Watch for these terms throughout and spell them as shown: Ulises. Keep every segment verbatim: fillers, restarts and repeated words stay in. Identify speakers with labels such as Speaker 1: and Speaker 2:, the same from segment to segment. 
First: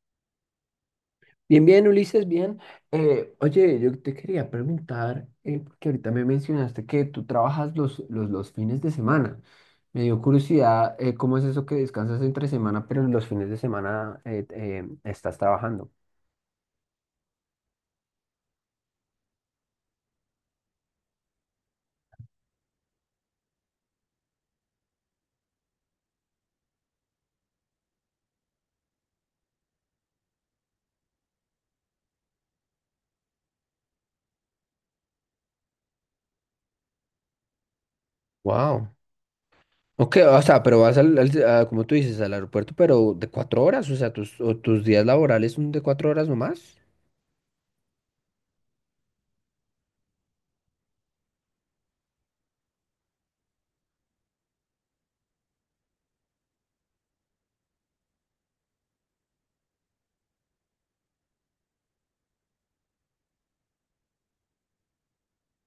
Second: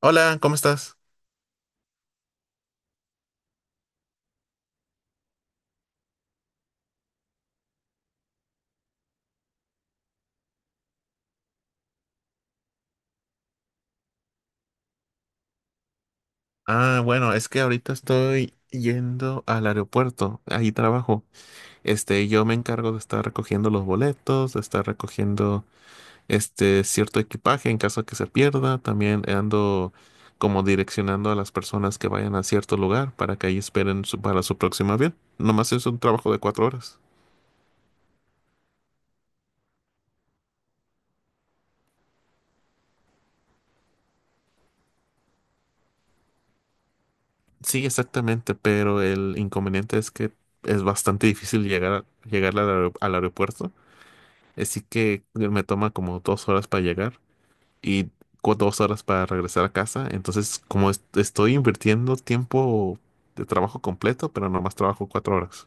Speaker 1: Hola, ¿cómo estás?
Speaker 2: Bien, bien, Ulises, bien. Eh, oye, yo te quería preguntar, eh, porque ahorita me mencionaste que tú trabajas los, los, los fines de semana. Me dio curiosidad, eh, ¿cómo es eso que descansas entre semana, pero los fines de semana eh, eh, estás trabajando?
Speaker 1: Ah, bueno, es que ahorita estoy yendo al aeropuerto, ahí trabajo. Este, yo me encargo de estar recogiendo los boletos, de estar recogiendo este cierto equipaje en caso que se pierda. También ando como direccionando a las personas que vayan a cierto lugar para que ahí esperen su- para su próximo avión. Nomás es un trabajo de cuatro horas.
Speaker 2: Wow. Ok, o sea, pero vas al, al- a, como tú dices, al aeropuerto, pero de cuatro horas, o sea, tus, o tus días laborales son de cuatro horas nomás.
Speaker 1: Sí, exactamente, pero el inconveniente es que es bastante difícil llegar, a- llegar al aer- al aeropuerto. Así que me toma como dos horas para llegar y cu- dos horas para regresar a casa. Entonces, como est- estoy invirtiendo tiempo de trabajo completo, pero nomás trabajo cuatro horas.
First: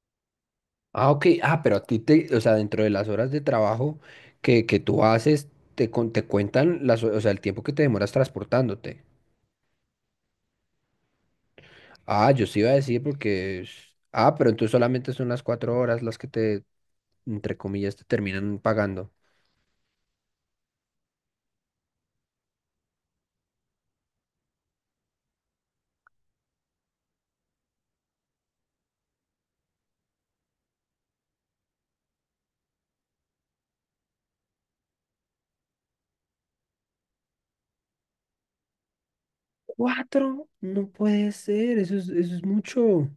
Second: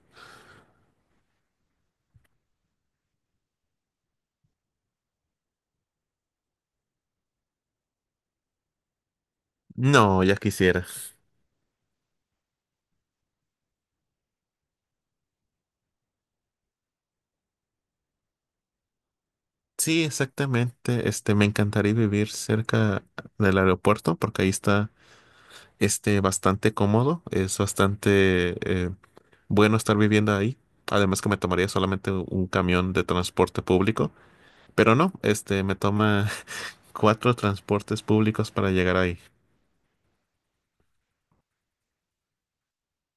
Speaker 2: Ah, ok. Ah, pero a ti te, o sea, dentro de las horas de trabajo que, que tú haces, te, con- te cuentan las, o sea, el tiempo que te demoras transportándote.
Speaker 1: No, ya quisiera.
Speaker 2: Ah, yo sí iba a decir porque, es- ah, pero entonces solamente son las cuatro horas las que te, entre comillas, te terminan pagando.
Speaker 1: Sí, exactamente. Este, me encantaría vivir cerca del aeropuerto porque ahí está este, bastante cómodo. Es bastante eh, bueno estar viviendo ahí. Además que me tomaría solamente un camión de transporte público. Pero no, este, me toma cuatro transportes públicos para llegar ahí.
Speaker 2: Cuatro, no puede ser, eso es, eso es mucho.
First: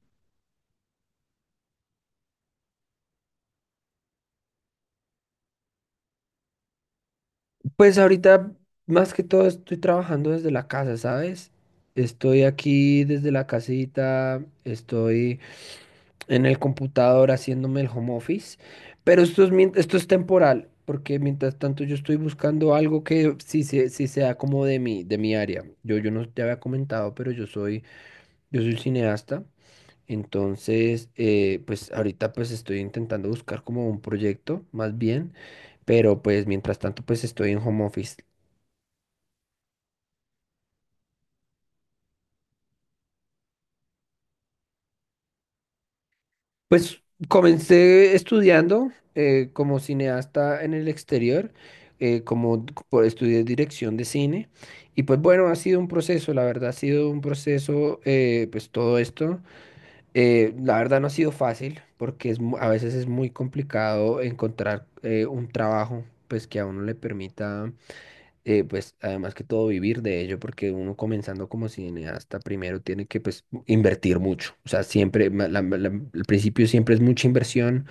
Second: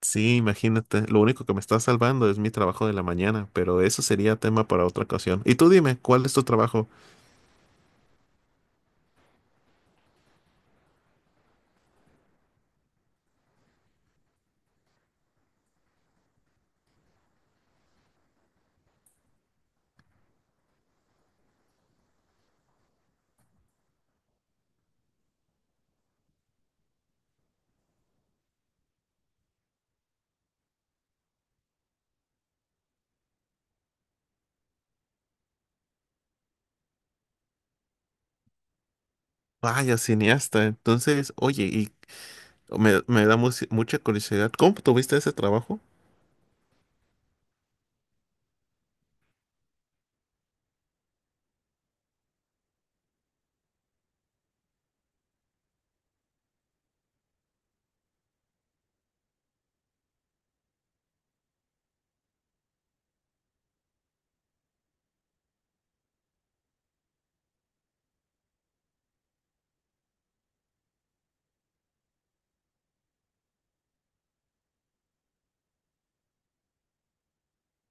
Speaker 1: Sí, imagínate, lo único que me está salvando es mi trabajo de la mañana, pero eso sería tema para otra ocasión. Y tú dime, ¿cuál es tu trabajo?
Speaker 2: Pues ahorita, más que todo, estoy trabajando desde la casa, ¿sabes? Estoy aquí desde la casita, estoy en el computador haciéndome el home office, pero esto es, mien- esto es temporal, porque mientras tanto yo estoy buscando algo que sí, se- sí sea como de mi, de mi área. Yo, yo no te había comentado, pero yo soy, yo soy cineasta, entonces eh, pues ahorita pues estoy intentando buscar como un proyecto más bien, pero pues mientras tanto pues estoy en home office.
Speaker 1: Vaya, cineasta. Entonces, oye, y me, me da mu- mucha curiosidad, ¿cómo tuviste ese trabajo?
Speaker 2: Pues comencé estudiando eh, como cineasta en el exterior, eh, como d- por- estudié dirección de cine y pues bueno, ha sido un proceso, la verdad ha sido un proceso, eh, pues todo esto. Eh, la verdad no ha sido fácil porque es, mu- a veces es muy complicado encontrar eh, un trabajo pues que a uno le permita, eh, pues además que todo, vivir de ello, porque uno comenzando como cineasta primero tiene que pues invertir mucho, o sea, siempre, ma- la- la- el principio siempre es mucha inversión,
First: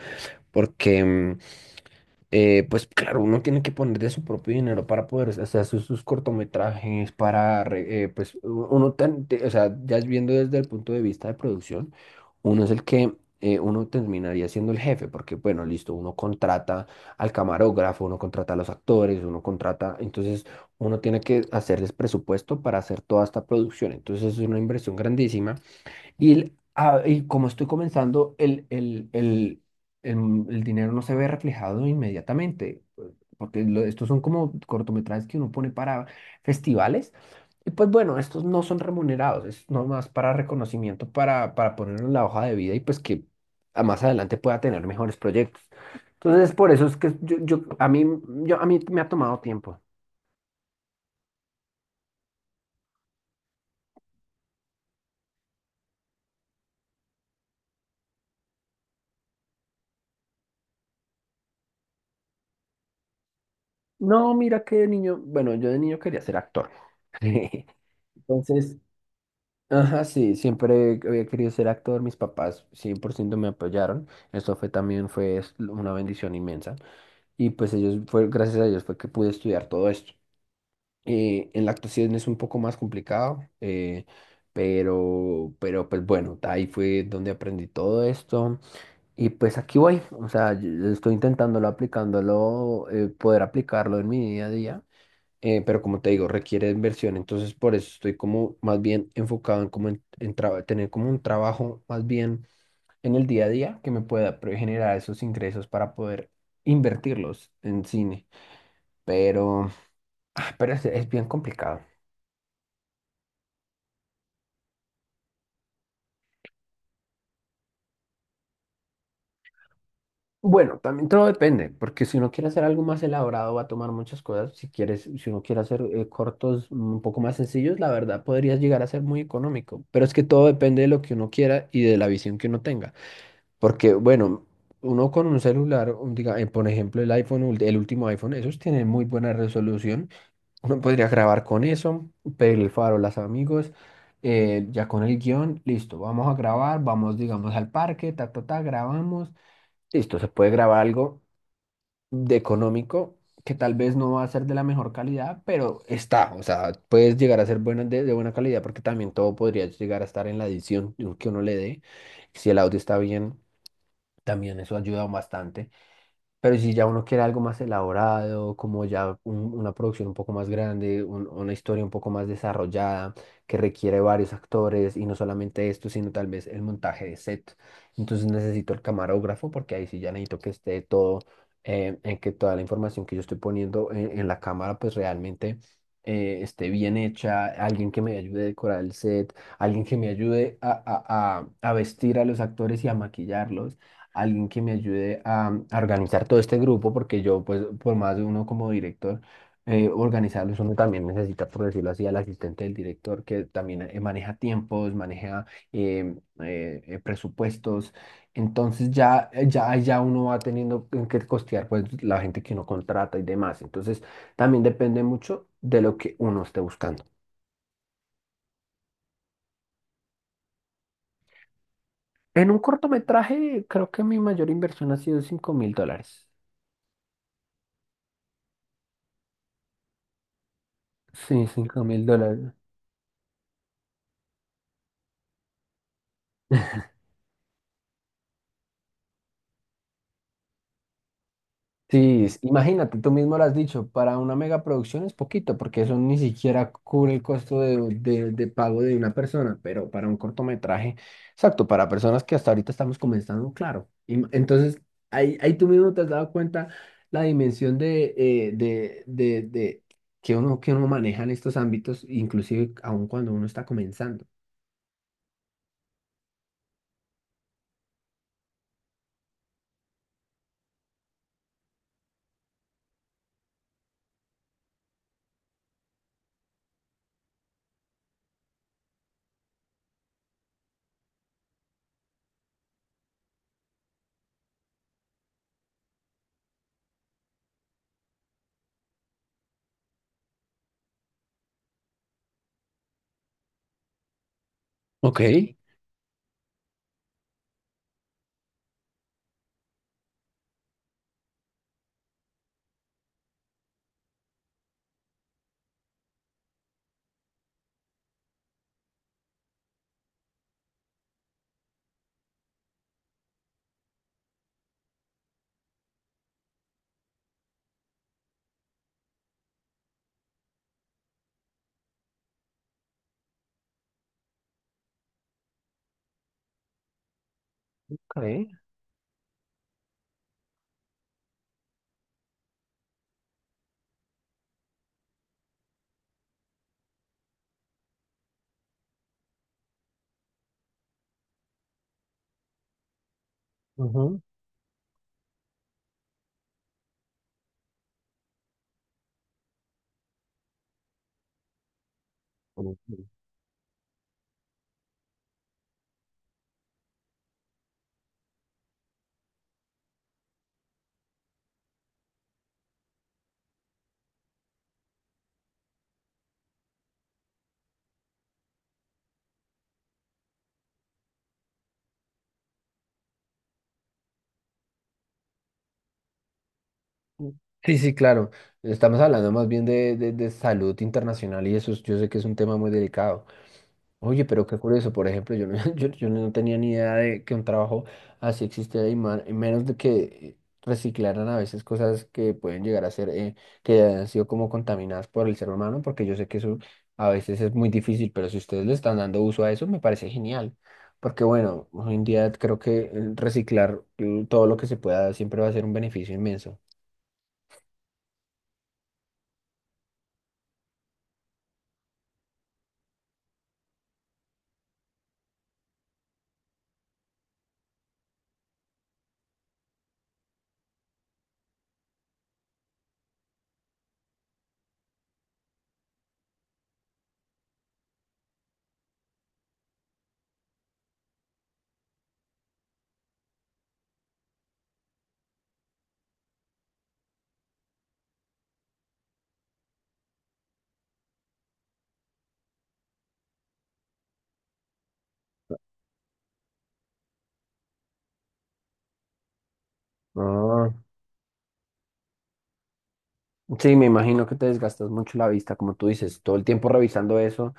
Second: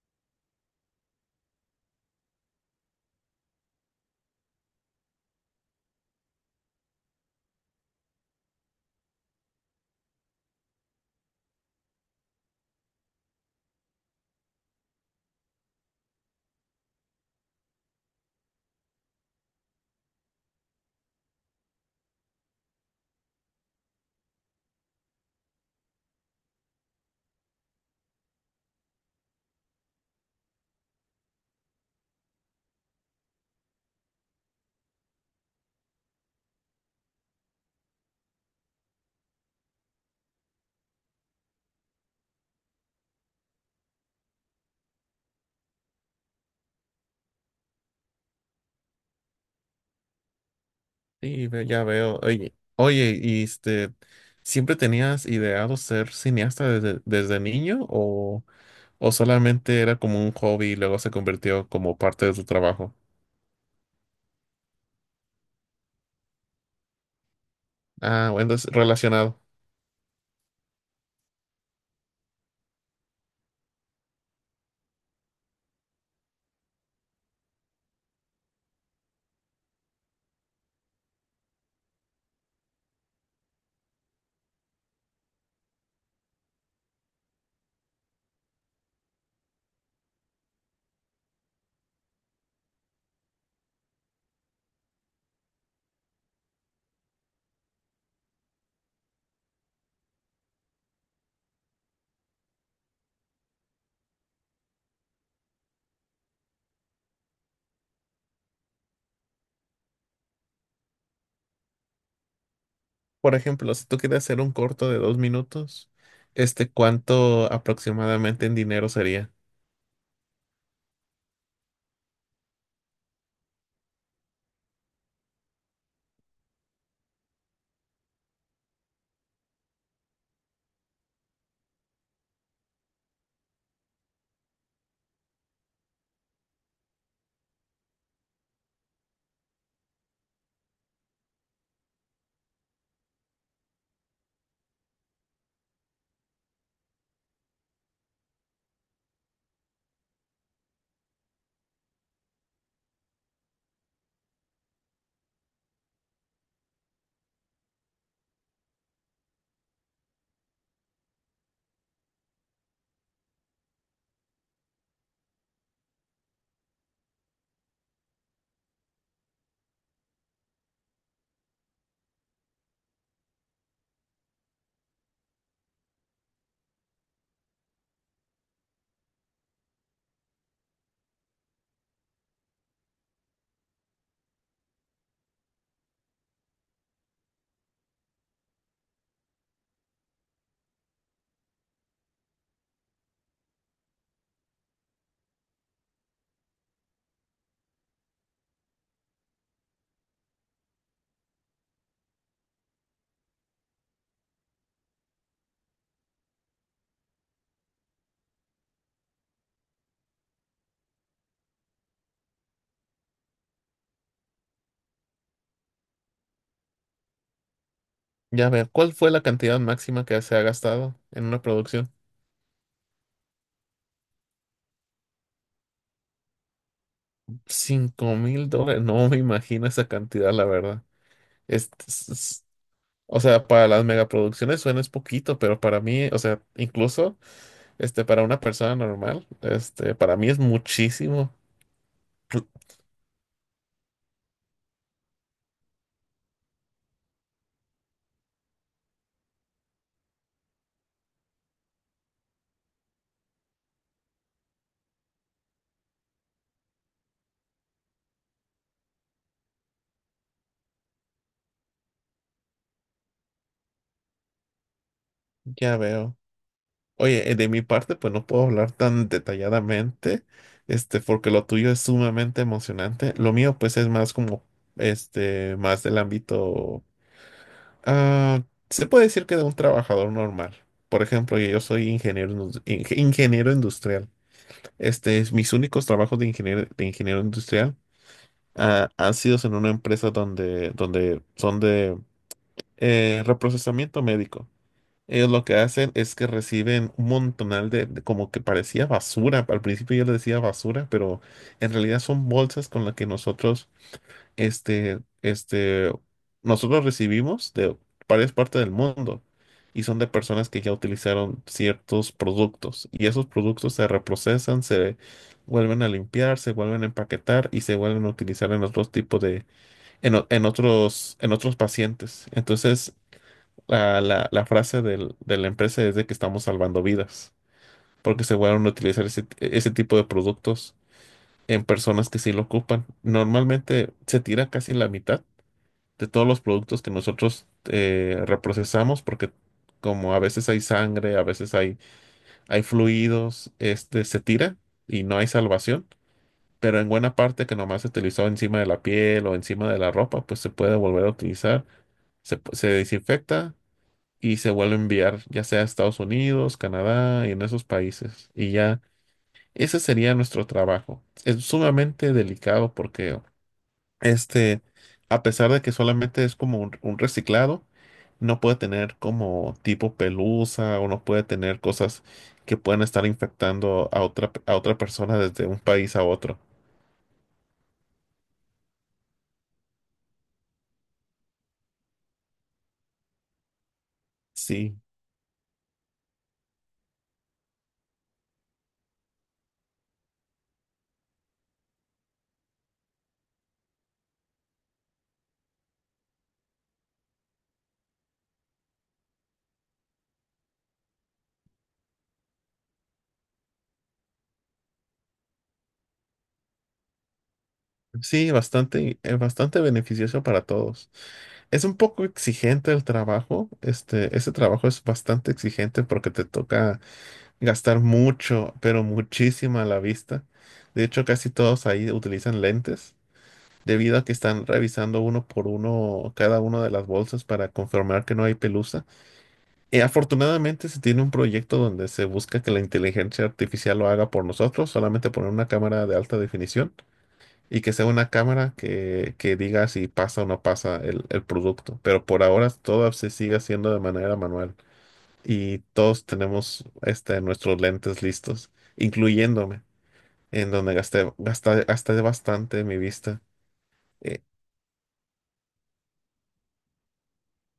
Speaker 2: porque mm, eh, pues claro, uno tiene que poner de su propio dinero para poder hacer sus, sus cortometrajes, para, re- eh, pues u- uno, tan- te- o sea, ya viendo desde el punto de vista de producción, uno es el que, eh, uno terminaría siendo el jefe, porque bueno, listo, uno contrata al camarógrafo, uno contrata a los actores, uno contrata, entonces uno tiene que hacerles presupuesto para hacer toda esta producción, entonces es una inversión grandísima y, el- ah, y como estoy comenzando, el, el, el, el- el dinero no se ve reflejado inmediatamente, pues, porque lo- estos son como cortometrajes que uno pone para festivales. Y pues bueno, estos no son remunerados, es nomás para reconocimiento, para, para ponerlo en la hoja de vida y pues que a más adelante pueda tener mejores proyectos. Entonces, por eso es que yo, yo, a mí, yo, a mí me ha tomado tiempo.
Speaker 1: Sí, ve- ya veo. Oye, oye, y este, ¿siempre tenías ideado ser cineasta desde, desde niño o, o solamente era como un hobby y luego se convirtió como parte de tu trabajo?
Speaker 2: No, mira que de niño, bueno, yo de niño quería ser actor.
Speaker 1: Ah, bueno, es
Speaker 2: Entonces,
Speaker 1: relacionado.
Speaker 2: ajá, sí, siempre había querido ser actor, mis papás cien por ciento me apoyaron, eso fue también fue es- una bendición inmensa y pues ellos fue gracias a ellos fue que pude estudiar todo esto. Eh, en la actuación es un poco más complicado, eh, pero pero pues bueno, ahí fue donde aprendí todo esto y pues aquí voy, o sea, yo- yo estoy intentándolo, aplicándolo, eh, poder aplicarlo en mi día a día, eh, pero como te digo, requiere inversión, entonces por eso estoy como más bien enfocado en, como en, en traba- tener como un trabajo más bien en el día a día que me pueda pre- generar esos ingresos para poder invertirlos en cine, pero, ah, pero es, es bien complicado.
Speaker 1: Por ejemplo, si tú quieres hacer un corto de dos minutos, este, ¿cuánto aproximadamente en dinero sería?
Speaker 2: Bueno, también todo depende, porque si uno quiere hacer algo más elaborado va a tomar muchas cosas. Si quieres, si uno quiere hacer eh, cortos, mm, un poco más sencillos, la verdad podría llegar a ser muy económico, pero es que todo depende de lo que uno quiera y de la visión que uno tenga. Porque, bueno, uno con un celular, un- diga, eh, por ejemplo, el iPhone, ul- el último iPhone, esos tienen muy buena resolución. Uno podría grabar con eso, pedir el farol a los amigos, eh, ya con el guión, listo, vamos a grabar, vamos, digamos, al parque, ta, ta, ta, grabamos. Listo, se puede grabar algo de económico que tal vez no va a ser de la mejor calidad, pero está, o sea, puedes llegar a ser buena, de, de, buena calidad porque también todo podría llegar a estar en la edición que uno le dé, si el audio está bien. También eso ayuda bastante. Pero si ya uno quiere algo más elaborado, como ya un- una producción un poco más grande, un- una historia un poco más desarrollada, que requiere varios actores y no solamente esto, sino tal vez el montaje de set. Entonces necesito el camarógrafo porque ahí sí ya necesito que esté todo, eh, en que toda la información que yo estoy poniendo en, en la cámara pues realmente eh, esté bien hecha, alguien que me ayude a decorar el set, alguien que me ayude a, a a- a vestir a los actores y a maquillarlos, alguien que me ayude a, a, organizar todo este grupo, porque yo, pues, por más de uno como director, eh, organizarlos, uno también necesita, por decirlo así, al asistente del director, que también eh, maneja tiempos, maneja eh, eh, eh, presupuestos. Entonces ya, eh, ya, ya uno va teniendo en que costear, pues, la gente que uno contrata y demás. Entonces también depende mucho de lo que uno esté buscando.
Speaker 1: Ya ver, ¿cuál fue la cantidad máxima que se ha gastado en una producción?
Speaker 2: En un cortometraje, creo que mi mayor inversión ha sido cinco mil dólares.
Speaker 1: Cinco mil dólares. No me imagino esa cantidad, la verdad.
Speaker 2: Sí,
Speaker 1: Es-
Speaker 2: cinco mil
Speaker 1: es- es-
Speaker 2: dólares.
Speaker 1: o sea, para las megaproducciones suena es poquito, pero para mí, o sea, incluso este, para una persona normal, este, para mí es muchísimo.
Speaker 2: Sí, es-
Speaker 1: Cl-
Speaker 2: imagínate, tú mismo lo has dicho, para una megaproducción es poquito, porque eso ni siquiera cubre el costo de, de- de pago de una persona, pero para un cortometraje, exacto, para personas que hasta ahorita estamos comenzando, claro. Y m- entonces, ahí, ahí tú mismo te has dado cuenta la dimensión de, eh, de, de, de que uno, que uno maneja en estos ámbitos, inclusive aun cuando uno está comenzando.
Speaker 1: Ya veo. Oye, eh, de mi parte, pues no puedo hablar tan detalladamente, este, porque lo tuyo es sumamente emocionante. Lo mío, pues, es más como este, más del ámbito, ah, se puede decir que de un trabajador normal. Por ejemplo, yo soy ingeniero, indus- inge- ingeniero industrial. Este es mis únicos trabajos de ingeniero, de ingeniero industrial ah, han sido en una empresa donde, donde son de eh, reprocesamiento médico.
Speaker 2: Ok.
Speaker 1: Ellos lo que hacen es que reciben un montonal de, de como que parecía basura. Al principio yo le decía basura, pero en realidad son bolsas con las que nosotros, este, este, nosotros recibimos de varias partes del mundo y son de personas que ya utilizaron ciertos productos y esos productos se reprocesan, se vuelven a limpiar, se vuelven a empaquetar y se vuelven a utilizar en otros tipos de, en, o- en otros, en otros pacientes. Entonces, la, la, la frase del- de la empresa es de que estamos salvando vidas, porque se
Speaker 2: Ok.
Speaker 1: van a utilizar ese, ese tipo de productos en personas que sí lo ocupan. Normalmente se tira casi la mitad de todos los productos que nosotros eh, reprocesamos, porque como a veces hay sangre, a veces hay, hay fluidos, este, se tira y no hay salvación, pero en buena parte que nomás se utilizó encima de la piel o encima de la ropa, pues se puede volver a utilizar, se, se
Speaker 2: Ujú.
Speaker 1: desinfecta y se vuelve a enviar, ya sea a Estados Unidos, Canadá y en esos países. Y ya, ese sería nuestro trabajo. Es sumamente delicado porque, este, a pesar de que solamente es como un, un reciclado, no puede tener como tipo pelusa o no puede tener cosas que pueden estar infectando a otra, a otra persona desde un país a otro.
Speaker 2: Sí, sí, claro. Estamos hablando más bien de, de- de salud internacional y eso es- yo sé que es un tema muy delicado. Oye, pero qué
Speaker 1: Sí,
Speaker 2: curioso, por ejemplo, yo no, yo, yo no tenía ni idea de que un trabajo así existía y, ma- y menos de que reciclaran a veces cosas que pueden llegar a ser, eh, que han sido como contaminadas por el ser humano, porque yo sé que eso a veces es muy difícil, pero si ustedes le están dando uso a eso, me parece genial. Porque bueno, hoy en día creo que eh, reciclar, eh, todo lo que se pueda siempre va a ser un beneficio inmenso.
Speaker 1: sí, bastante, es bastante beneficioso para todos. Es un poco exigente el trabajo. Este, ese trabajo es bastante exigente porque te toca gastar mucho, pero muchísima la vista. De hecho, casi todos ahí utilizan lentes, debido a que están revisando uno por uno cada una de las bolsas para confirmar que no hay pelusa. Y afortunadamente se tiene un proyecto donde se busca que la inteligencia artificial lo haga por nosotros, solamente poner una cámara de alta definición y que sea una cámara que, que diga si pasa o no pasa el, el producto. Pero por ahora todo se sigue haciendo de manera manual y todos tenemos este, nuestros lentes listos, incluyéndome, en
Speaker 2: Ah,
Speaker 1: donde gasté, gasté, gasté bastante mi vista.
Speaker 2: sí, me
Speaker 1: Eh,
Speaker 2: imagino que te desgastas mucho la vista, como tú dices, todo el tiempo revisando eso,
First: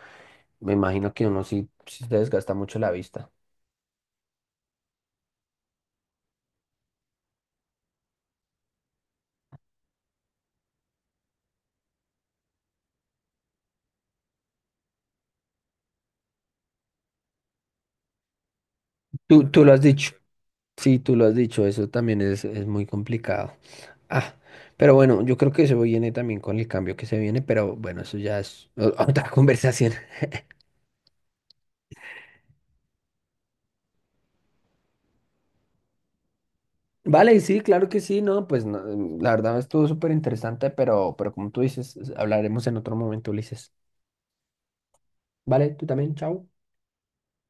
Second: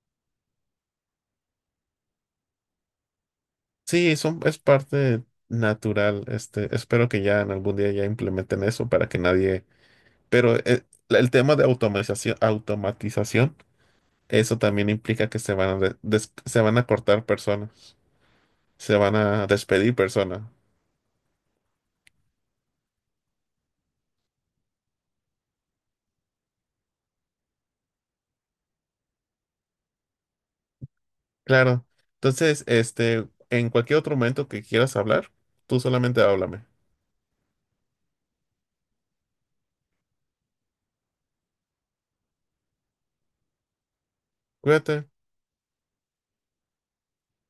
Speaker 2: me imagino que uno sí, sí se desgasta mucho la vista.
Speaker 1: sí, son, es parte natural. Este, espero que ya en algún día ya implementen eso para que nadie... Pero eh, la- el tema de automatización, automatización, eso también implica que se van a, des- des- se van a cortar personas. Se van a
Speaker 2: Tú, tú lo has
Speaker 1: despedir
Speaker 2: dicho,
Speaker 1: persona.
Speaker 2: sí, tú lo has dicho, eso también es, es muy complicado. Ah, pero bueno, yo creo que eso viene también con el cambio que se viene, pero bueno, eso ya es o- otra conversación.
Speaker 1: Claro. Entonces, este, en cualquier otro momento que quieras hablar, tú solamente háblame.
Speaker 2: Vale, sí, claro que sí, no, pues no, la verdad estuvo súper interesante, pero, pero como tú dices, hablaremos en otro momento, Ulises.
Speaker 1: Cuídate.
Speaker 2: Vale, tú también, chao.